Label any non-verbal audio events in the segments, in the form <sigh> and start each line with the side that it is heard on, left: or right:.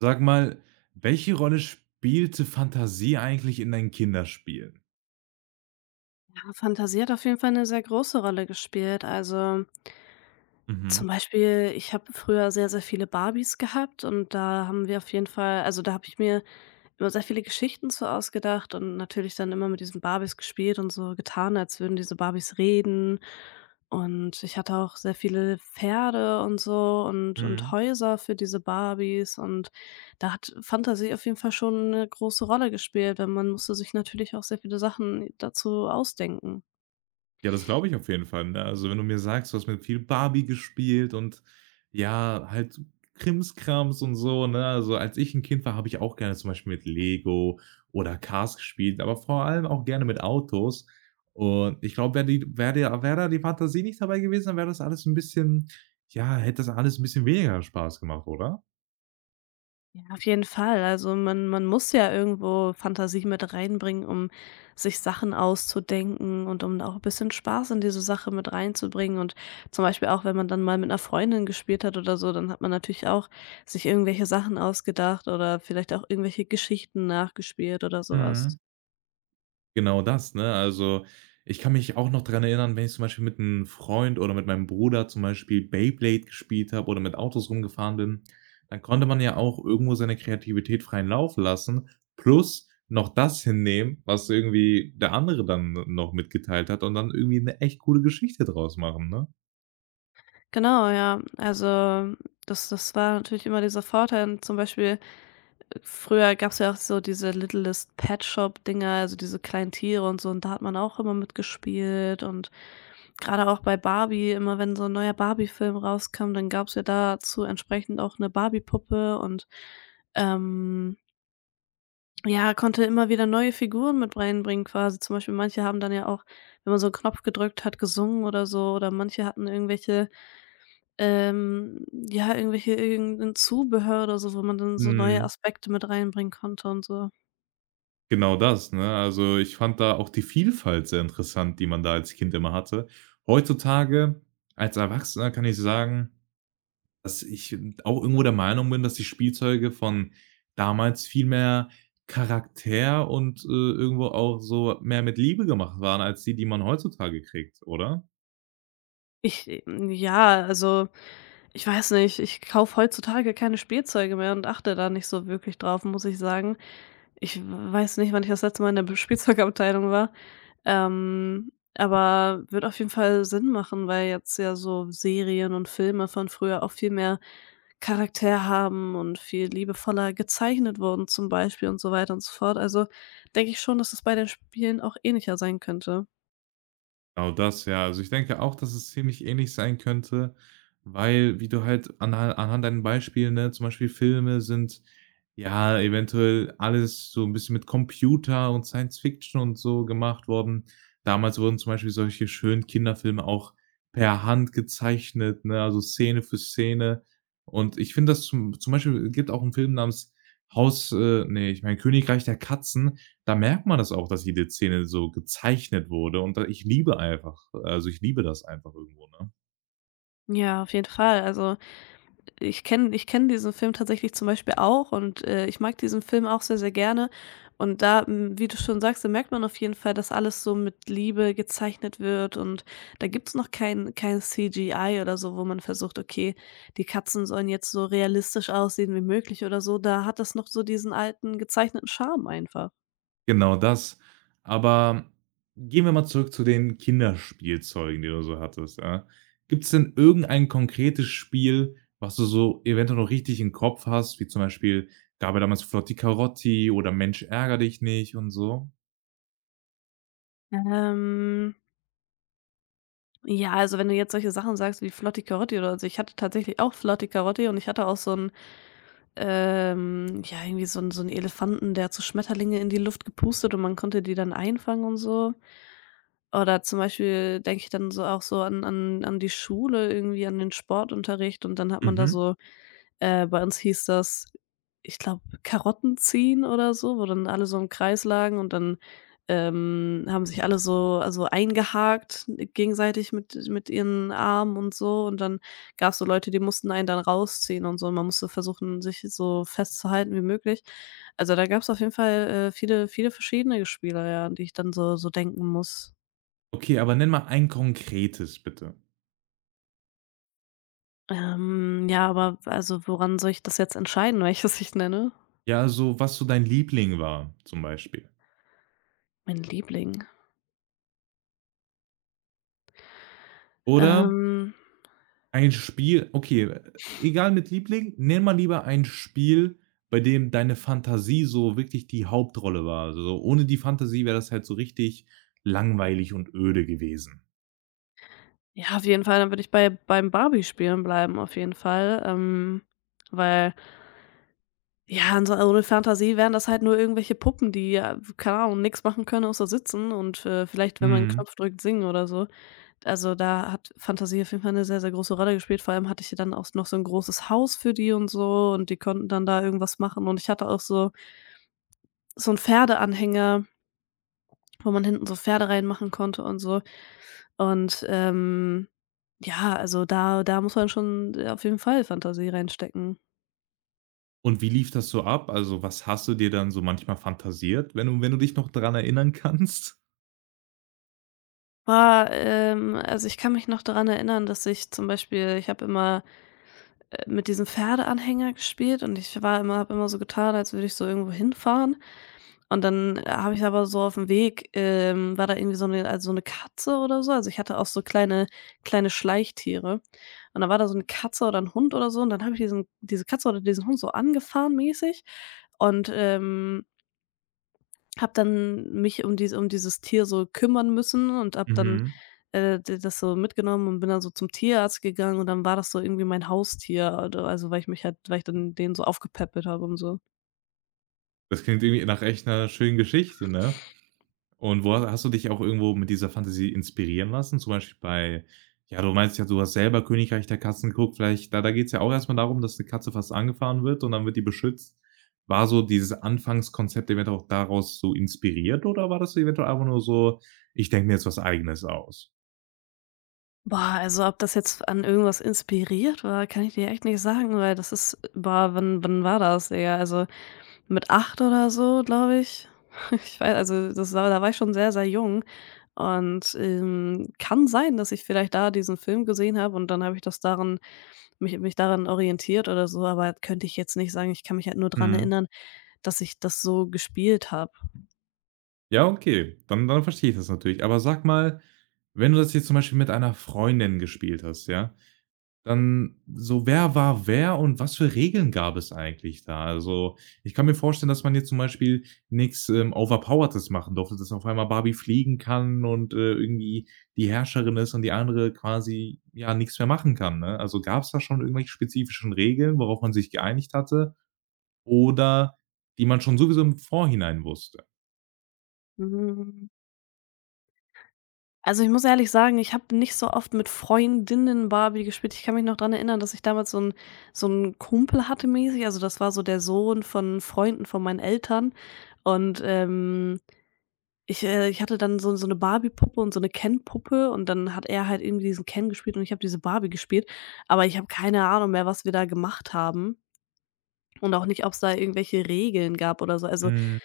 right: Sag mal, welche Rolle spielte Fantasie eigentlich in deinen Kinderspielen?
left: Ja, Fantasie hat auf jeden Fall eine sehr große Rolle gespielt. Also,
right: Mhm,
left: zum Beispiel, ich habe früher sehr, sehr viele Barbies gehabt und da haben wir auf jeden Fall also, da habe ich mir immer sehr viele Geschichten so ausgedacht und natürlich dann immer mit diesen Barbies gespielt und so getan, als würden diese Barbies reden. Und ich hatte auch sehr viele Pferde und so und
right: mhm.
left: Häuser für diese Barbies und da hat Fantasie auf jeden Fall schon eine große Rolle gespielt, weil man musste sich natürlich auch sehr viele Sachen dazu ausdenken.
right: Ja, das glaube ich auf jeden Fall, ne? Also, wenn du mir sagst, du hast mit viel Barbie gespielt und ja, halt Krimskrams und so, ne? Also, als ich ein Kind war, habe ich auch gerne zum Beispiel mit Lego oder Cars gespielt, aber vor allem auch gerne mit Autos. Und ich glaube, wäre wär die wäre der wäre da die Fantasie nicht dabei gewesen, dann wäre das alles ein bisschen ja, hätte das alles ein bisschen weniger Spaß gemacht, oder?
left: Ja, auf jeden Fall. Also man muss ja irgendwo Fantasie mit reinbringen, um sich Sachen auszudenken und um auch ein bisschen Spaß in diese Sache mit reinzubringen. Und zum Beispiel auch, wenn man dann mal mit einer Freundin gespielt hat oder so, dann hat man natürlich auch sich irgendwelche Sachen ausgedacht oder vielleicht auch irgendwelche Geschichten nachgespielt oder
right: Mhm.
left: sowas.
right: Genau das, ne? Also, ich kann mich auch noch dran erinnern, wenn ich zum Beispiel mit einem Freund oder mit meinem Bruder zum Beispiel Beyblade gespielt habe oder mit Autos rumgefahren bin, dann konnte man ja auch irgendwo seine Kreativität freien Lauf lassen, plus noch das hinnehmen, was irgendwie der andere dann noch mitgeteilt hat und dann irgendwie eine echt coole Geschichte draus machen, ne?
left: Genau, ja. Also das war natürlich immer dieser Vorteil. Zum Beispiel früher gab es ja auch so diese Littlest Pet Shop Dinger, also diese kleinen Tiere und so und da hat man auch immer mitgespielt und gerade auch bei Barbie, immer wenn so ein neuer Barbie-Film rauskam, dann gab es ja dazu entsprechend auch eine Barbie-Puppe und, ähm, ja, konnte immer wieder neue Figuren mit reinbringen quasi. Zum Beispiel manche haben dann ja auch, wenn man so einen Knopf gedrückt hat, gesungen oder so oder manche hatten irgendwelche, ja, irgendwelche irgend 'n Zubehör oder so, wo man dann so neue
right: Mhm.
left: Aspekte mit reinbringen konnte und so.
right: Genau das, ne? Also, ich fand da auch die Vielfalt sehr interessant, die man da als Kind immer hatte. Heutzutage als Erwachsener kann ich sagen, dass ich auch irgendwo der Meinung bin, dass die Spielzeuge von damals viel mehr Charakter und, irgendwo auch so mehr mit Liebe gemacht waren als die, die man heutzutage kriegt, oder?
left: Ich ja, also, ich weiß nicht, ich kaufe heutzutage keine Spielzeuge mehr und achte da nicht so wirklich drauf, muss ich sagen. Ich weiß nicht, wann ich das letzte Mal in der Be Spielzeugabteilung war, ähm, aber wird auf jeden Fall Sinn machen, weil jetzt ja so Serien und Filme von früher auch viel mehr Charakter haben und viel liebevoller gezeichnet wurden zum Beispiel und so weiter und so fort. Also, denke ich schon, dass es bei den Spielen auch ähnlicher sein könnte.
right: Genau das, ja. Also, ich denke auch, dass es ziemlich ähnlich sein könnte, weil wie du halt anhand deinen Beispielen, ne, zum Beispiel Filme sind ja eventuell alles so ein bisschen mit Computer und Science Fiction und so gemacht worden. Damals wurden zum Beispiel solche schönen Kinderfilme auch per Hand gezeichnet, ne, also Szene für Szene. Und ich finde das zum Beispiel, es gibt auch 'n Film namens Haus ne, ich meine Königreich der Katzen. Da merkt man das auch, dass jede Szene so gezeichnet wurde und da ich liebe einfach, also, ich liebe das einfach irgendwo, ne?
left: Ja, auf jeden Fall. Also ich kenne diesen Film tatsächlich zum Beispiel auch und, ich mag diesen Film auch sehr, sehr gerne. Und da, wie du schon sagst, da merkt man auf jeden Fall, dass alles so mit Liebe gezeichnet wird und da gibt's noch kein CGI oder so, wo man versucht: „Okay, die Katzen sollen jetzt so realistisch aussehen wie möglich“ oder so. Da hat das noch so diesen alten gezeichneten Charme einfach.
right: Genau das. Aber gehen wir mal zurück zu den Kinderspielzeugen, die du so hattest, ja? Gibt's denn irgendein konkretes Spiel, was du so eventuell noch richtig im Kopf hast, wie zum Beispiel gab ja damals Flotti Carotti oder Mensch ärgere dich nicht und so?
left: Ähm, ja, also wenn du jetzt solche Sachen sagst wie Flotti Carotti oder so. Ich hatte tatsächlich auch Flotti Carotti und ich hatte auch so ein ja, irgendwie so 'n Elefanten, der hat so Schmetterlinge in die Luft gepustet und man konnte die dann einfangen und so. Oder zum Beispiel denke ich dann so auch so an die Schule irgendwie, an den Sportunterricht und dann hat man da
right: Mhm.
left: so bei uns hieß das, ich glaube, Karotten ziehen oder so, wo dann alle so im Kreis lagen und dann, haben sich alle so also eingehakt gegenseitig mit ihren Armen und so und dann gab es so Leute, die mussten einen dann rausziehen und so und man musste versuchen, sich so festzuhalten wie möglich. Also, da gab es auf jeden Fall, viele verschiedene Spiele, ja, an die ich dann so denken muss.
right: Okay, aber nenn mal ein konkretes bitte.
left: Ja, aber also woran soll ich das jetzt entscheiden, <laughs> welches ich nenne?
right: Ja, so was so dein Liebling war zum Beispiel.
left: Mein Liebling.
right: Oder
left: Ähm
right: ein Spiel, okay, egal mit Liebling, nenn mal lieber ein Spiel, bei dem deine Fantasie so wirklich die Hauptrolle war. Also, so ohne die Fantasie wäre das halt so richtig langweilig und öde gewesen.
left: Ja, auf jeden Fall, dann würde ich beim Barbie-Spielen bleiben auf jeden Fall, weil, ja, in so ohne Fantasie wären das halt nur irgendwelche Puppen, die ja, keine Ahnung, nichts machen können außer sitzen und, vielleicht, wenn man einen
right: Mhm.
left: Knopf drückt, singen oder so. Also, da hat Fantasie auf jeden Fall eine sehr, sehr große Rolle gespielt. Vor allem hatte ich ja dann auch noch so ein großes Haus für die und so und die konnten dann da irgendwas machen und ich hatte auch so so 'n Pferdeanhänger, wo man hinten so Pferde reinmachen konnte und so. Und, ja, also da muss man schon auf jeden Fall Fantasie reinstecken.
right: Und wie lief das so ab? Also, was hast du dir dann so manchmal fantasiert, wenn du wenn du dich noch dran erinnern kannst?
left: Also ich kann mich noch daran erinnern, dass ich zum Beispiel ich habe immer, mit diesem Pferdeanhänger gespielt und ich war immer habe immer so getan, als würde ich so irgendwo hinfahren. Und dann habe ich aber so auf dem Weg, war da irgendwie so eine also so eine Katze oder so. Also ich hatte auch so kleine Schleichtiere. Und dann war da so eine Katze oder ein Hund oder so und dann habe ich diese Katze oder diesen Hund so angefahren mäßig und, habe dann mich um dieses Tier so kümmern müssen und habe dann,
right: Mhm.
left: d das so mitgenommen und bin dann so zum Tierarzt gegangen und dann war das so irgendwie mein Haustier, oder also, weil ich mich halt weil ich dann den so aufgepäppelt habe und so.
right: Das klingt irgendwie nach echt 'ner schönen Geschichte, ne? Und wo hast du dich auch irgendwo mit dieser Fantasie inspirieren lassen? Zum Beispiel bei ja, du meinst ja, du hast selber Königreich der Katzen geguckt, vielleicht da geht es ja auch erstmal darum, dass eine Katze fast angefahren wird und dann wird die beschützt. War so dieses Anfangskonzept eventuell auch daraus so inspiriert oder war das eventuell einfach nur so: „Ich denke mir jetzt was Eigenes aus?“
left: Boah, also, ob das jetzt an irgendwas inspiriert war, kann ich dir echt nicht sagen, weil das ist boah, wann war das, Digga? Also, mit 8 oder so, glaube ich. <laughs> Ich weiß also, das war da war ich schon sehr, sehr jung und, kann sein, dass ich vielleicht da diesen Film gesehen habe und dann habe ich das daran mich daran orientiert oder so, aber halt könnte ich jetzt nicht sagen. Ich kann mich halt nur dran
right: Mhm.
left: erinnern, dass ich das so gespielt habe.
right: Ja, okay, dann verstehe ich das natürlich. Aber sag mal, wenn du das jetzt zum Beispiel mit einer Freundin gespielt hast, ja? Dann so, wer war wer und was für Regeln gab es eigentlich da? Also, ich kann mir vorstellen, dass man jetzt zum Beispiel nichts Overpowertes machen durfte, dass auf einmal Barbie fliegen kann und, irgendwie die Herrscherin ist und die andere quasi, ja, nichts mehr machen kann, ne? Also, gab es da schon irgendwelche spezifischen Regeln, worauf man sich geeinigt hatte oder die man schon sowieso im Vorhinein wusste?
left: Hm, also, ich muss ehrlich sagen, ich habe nicht so oft mit Freundinnen Barbie gespielt. Ich kann mich noch dran erinnern, dass ich damals so einen Kumpel hatte mäßig. Also, das war so der Sohn von Freunden von meinen Eltern und, ich hatte dann so so eine Barbie-Puppe und so eine Ken-Puppe und dann hat er halt irgendwie diesen Ken gespielt und ich habe diese Barbie gespielt, aber ich habe keine Ahnung mehr, was wir da gemacht haben. Und auch nicht, ob es da irgendwelche Regeln gab oder so. Also,
right: Mm,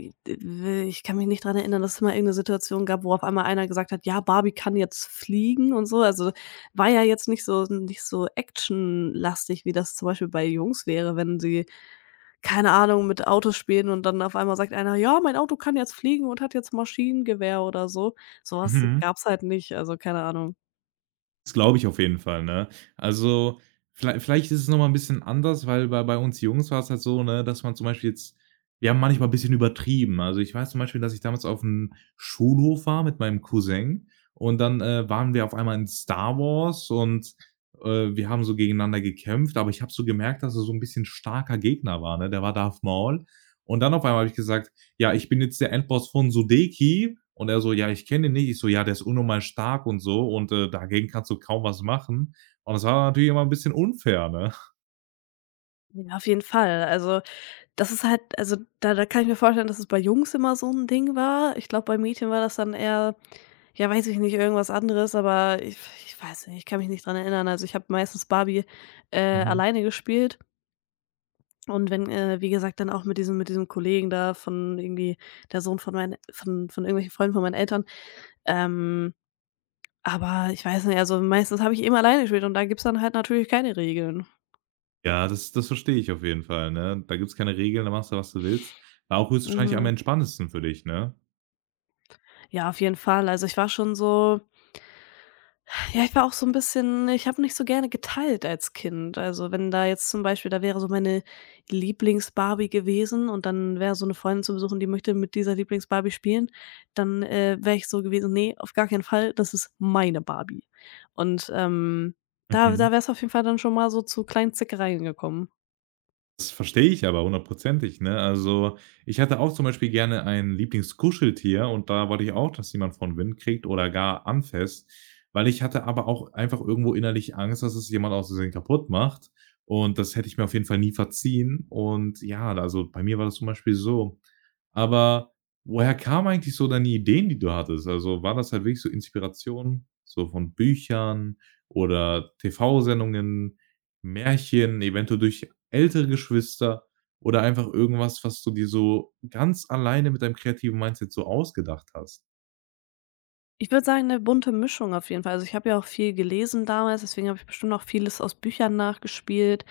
left: i w ich kann mich nicht dran erinnern, dass es mal irgendeine Situation gab, wo auf einmal einer gesagt hat: „Ja, Barbie kann jetzt fliegen“ und so. Also, war ja jetzt nicht so actionlastig, wie das zum Beispiel bei Jungs wäre, wenn sie, keine Ahnung, mit Autos spielen und dann auf einmal sagt einer: „Ja, mein Auto kann jetzt fliegen und hat jetzt Maschinengewehr“ oder so. Sowas was
right: mhm.
left: gab's halt nicht, also, keine Ahnung.
right: Das glaube ich auf jeden Fall, ne? Also, vielleicht ist es noch mal 'n bisschen anders, weil bei uns Jungs war es halt so, ne, dass man zum Beispiel jetzt wir haben manchmal ein bisschen übertrieben. Also, ich weiß zum Beispiel, dass ich damals auf aufm Schulhof war mit meinem Cousin und dann, waren wir auf einmal in Star Wars und, wir haben so gegeneinander gekämpft, aber ich habe so gemerkt, dass er so ein bisschen starker Gegner war, ne? Der war Darth Maul und dann auf einmal habe ich gesagt: ja, ich bin jetzt der Endboss von Sudeki. Und er so, ja, ich kenne ihn nicht. Ich so, ja, der ist unnormal stark und so und, dagegen kannst du kaum was machen. Und das war natürlich immer ein bisschen unfair, ne?
left: Ja, auf jeden Fall. Also das ist halt also, da kann ich mir vorstellen, dass es bei Jungs immer so ein Ding war. Ich glaube, bei Mädchen war das dann eher, ja, weiß ich nicht, irgendwas anderes, aber ich weiß nicht, ich kann mich nicht dran erinnern. Also, ich habe meistens Barbie,
right: Mhm.
left: alleine gespielt und wenn, wie gesagt, dann auch mit diesem Kollegen da von irgendwie der Sohn von meinen von irgendwelchen Freunden von meinen Eltern. Ähm, aber ich weiß nicht, also, meistens habe ich eben alleine gespielt und da gibt's dann halt natürlich keine Regeln.
right: Ja, das verstehe ich auf jeden Fall, ne? Da gibt's keine Regeln, da machst du, was du willst. War auch höchstwahrscheinlich am
left: Mhm.
right: entspannendsten für dich, ne?
left: Ja, auf jeden Fall. Also, ich war schon so ja, ich war auch so ein bisschen ich habe nicht so gerne geteilt als Kind. Also, wenn da jetzt zum Beispiel da wäre so meine Lieblings-Barbie gewesen und dann wäre so eine Freundin zu besuchen, die möchte mit dieser Lieblings-Barbie spielen, dann, wäre ich so gewesen: „Ne, auf gar keinen Fall, das ist meine Barbie.“ Und, da wäre es auf jeden Fall dann schon mal so zu kleinen Zickereien gekommen.
right: Das verstehe ich aber hundertprozentig, ne? Also, ich hatte auch zum Beispiel gerne ein Lieblingskuscheltier und da wollte ich auch, dass jemand von Wind kriegt oder gar anfasst, weil ich hatte aber auch einfach irgendwo innerlich Angst, dass es jemand aus Versehen kaputt macht und das hätte ich mir auf jeden Fall nie verziehen und ja, also, bei mir war das zum Beispiel so. Aber woher kamen eigentlich so deine Ideen, die du hattest? Also, war das halt wirklich so Inspiration, so von Büchern oder TV-Sendungen, Märchen, eventuell durch ältere Geschwister oder einfach irgendwas, was du dir so ganz alleine mit deinem kreativen Mindset so ausgedacht hast?
left: Ich würde sagen, eine bunte Mischung auf jeden Fall. Also, ich habe ja auch viel gelesen damals, deswegen habe ich bestimmt auch vieles aus Büchern nachgespielt.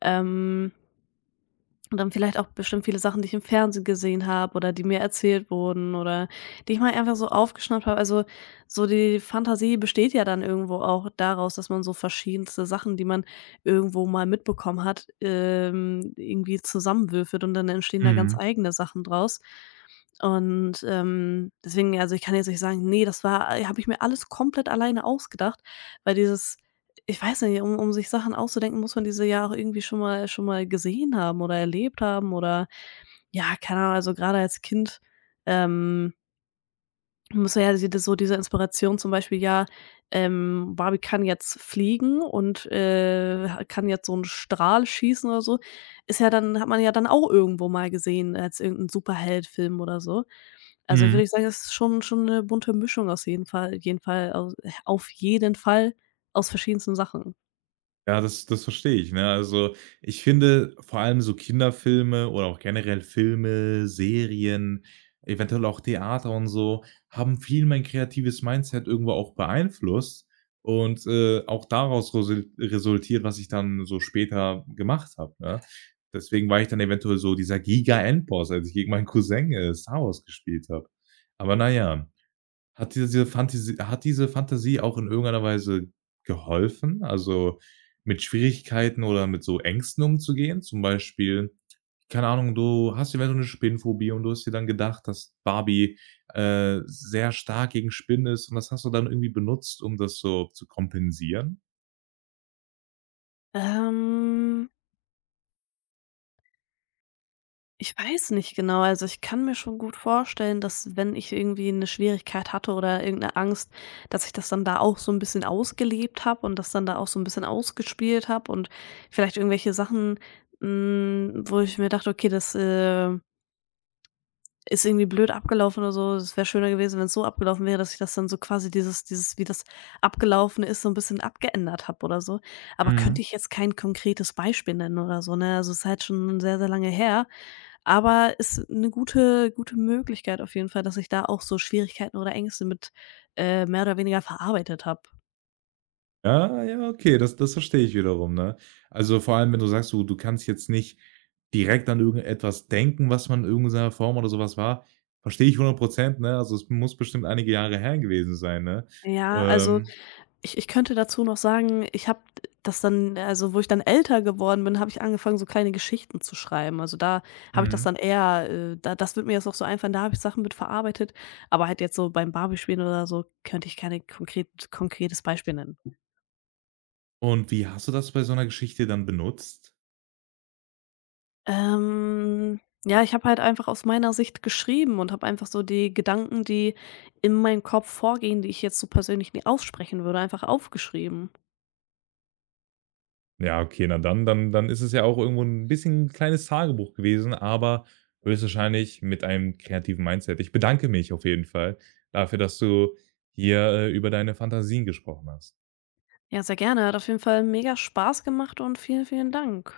left: Ähm Und dann vielleicht auch bestimmt viele Sachen, die ich im Fernsehen gesehen habe oder die mir erzählt wurden oder die ich mal einfach so aufgeschnappt habe. Also, so die Fantasie besteht ja dann irgendwo auch daraus, dass man so verschiedenste Sachen, die man irgendwo mal mitbekommen hat, irgendwie zusammenwürfelt und dann entstehen da ganz
right: Mhm,
left: eigene Sachen draus. Und, deswegen also, ich kann jetzt nicht sagen: nee, das war habe ich mir alles komplett alleine ausgedacht“, weil dieses ich weiß nicht, um sich Sachen auszudenken, muss man diese ja auch irgendwie schon mal gesehen haben oder erlebt haben oder ja, keine Ahnung, also gerade als Kind, ähm, muss ja diese so diese Inspiration zum Beispiel, ja, Barbie kann jetzt fliegen und, kann jetzt so einen Strahl schießen oder so, ist ja dann hat man ja dann auch irgendwo mal gesehen als irgend 'n Superheldenfilm oder so. Also,
right: mhm.
left: würde ich sagen, es ist schon eine bunte Mischung aus jeden Fall au auf jeden Fall aus verschiedensten Sachen.
right: Ja, das verstehe ich, ne? Also, ich finde vor allem so Kinderfilme oder auch generell Filme, Serien, eventuell auch Theater und so, haben viel mein kreatives Mindset irgendwo auch beeinflusst und, auch daraus resultiert, was ich dann so später gemacht habe, ne? Deswegen war ich dann eventuell so dieser Giga Endboss, als ich gegen meinen Cousin, Star Wars gespielt habe. Aber naja. Hat diese Fantasie auch in irgendeiner Weise geholfen, also, mit Schwierigkeiten oder mit so Ängsten umzugehen? Zum Beispiel, keine Ahnung, du hast eventuell eine Spinnenphobie und du hast dir dann gedacht, dass Barbie, sehr stark gegen Spinnen ist und das hast du dann irgendwie benutzt, um das so zu kompensieren?
left: Ähm, ich weiß nicht genau. Also, ich kann mir schon gut vorstellen, dass wenn ich irgendwie eine Schwierigkeit hatte oder irgendeine Angst, dass ich das dann da auch so ein bisschen ausgelebt habe und das dann da auch so ein bisschen ausgespielt habe und vielleicht irgendwelche Sachen, wo ich mir dachte: „Okay, das, ist irgendwie blöd abgelaufen oder so. Es wäre schöner gewesen, wenn es so abgelaufen wäre“, dass ich das dann so quasi dieses wie das abgelaufen ist, so ein bisschen abgeändert habe oder so. Aber
right: Mhm.
left: könnte ich jetzt kein konkretes Beispiel nennen oder so, ne? Also, es ist halt schon sehr, sehr lange her. Aber ist eine gute Möglichkeit auf jeden Fall, dass ich da auch so Schwierigkeiten oder Ängste mit, mehr oder weniger verarbeitet habe.
right: Ja, ja, okay, das verstehe ich wiederum, ne? Also, vor allem, wenn du sagst, du kannst jetzt nicht direkt an irgendetwas denken, was man in irgendeiner Form oder sowas war, verstehe ich 100, ne? Also, es muss bestimmt einige Jahre her gewesen sein, ne?
left: Ja, also,
right: Ähm,
left: ich könnte dazu noch sagen, ich habe das dann also, wo ich dann älter geworden bin, habe ich angefangen, so kleine Geschichten zu schreiben. Also, da habe ich das
right: mhm.
left: dann eher da das wird mir jetzt auch so einfallen, da habe ich Sachen mit verarbeitet, aber halt jetzt so beim Barbie-Spielen oder so könnte ich keine konkretes Beispiel nennen.
right: Und wie hast du das bei so einer Geschichte dann benutzt?
left: Ähm, ja, ich habe halt einfach aus meiner Sicht geschrieben und habe einfach so die Gedanken, die in meinem Kopf vorgehen, die ich jetzt so persönlich nie aussprechen würde, einfach aufgeschrieben.
right: Ja, okay, na dann ist es ja auch irgendwo ein bisschen ein kleines Tagebuch gewesen, aber höchstwahrscheinlich mit einem kreativen Mindset. Ich bedanke mich auf jeden Fall dafür, dass du hier, über deine Fantasien gesprochen hast.
left: Ja, sehr gerne. Hat auf jeden Fall mega Spaß gemacht und vielen, vielen Dank.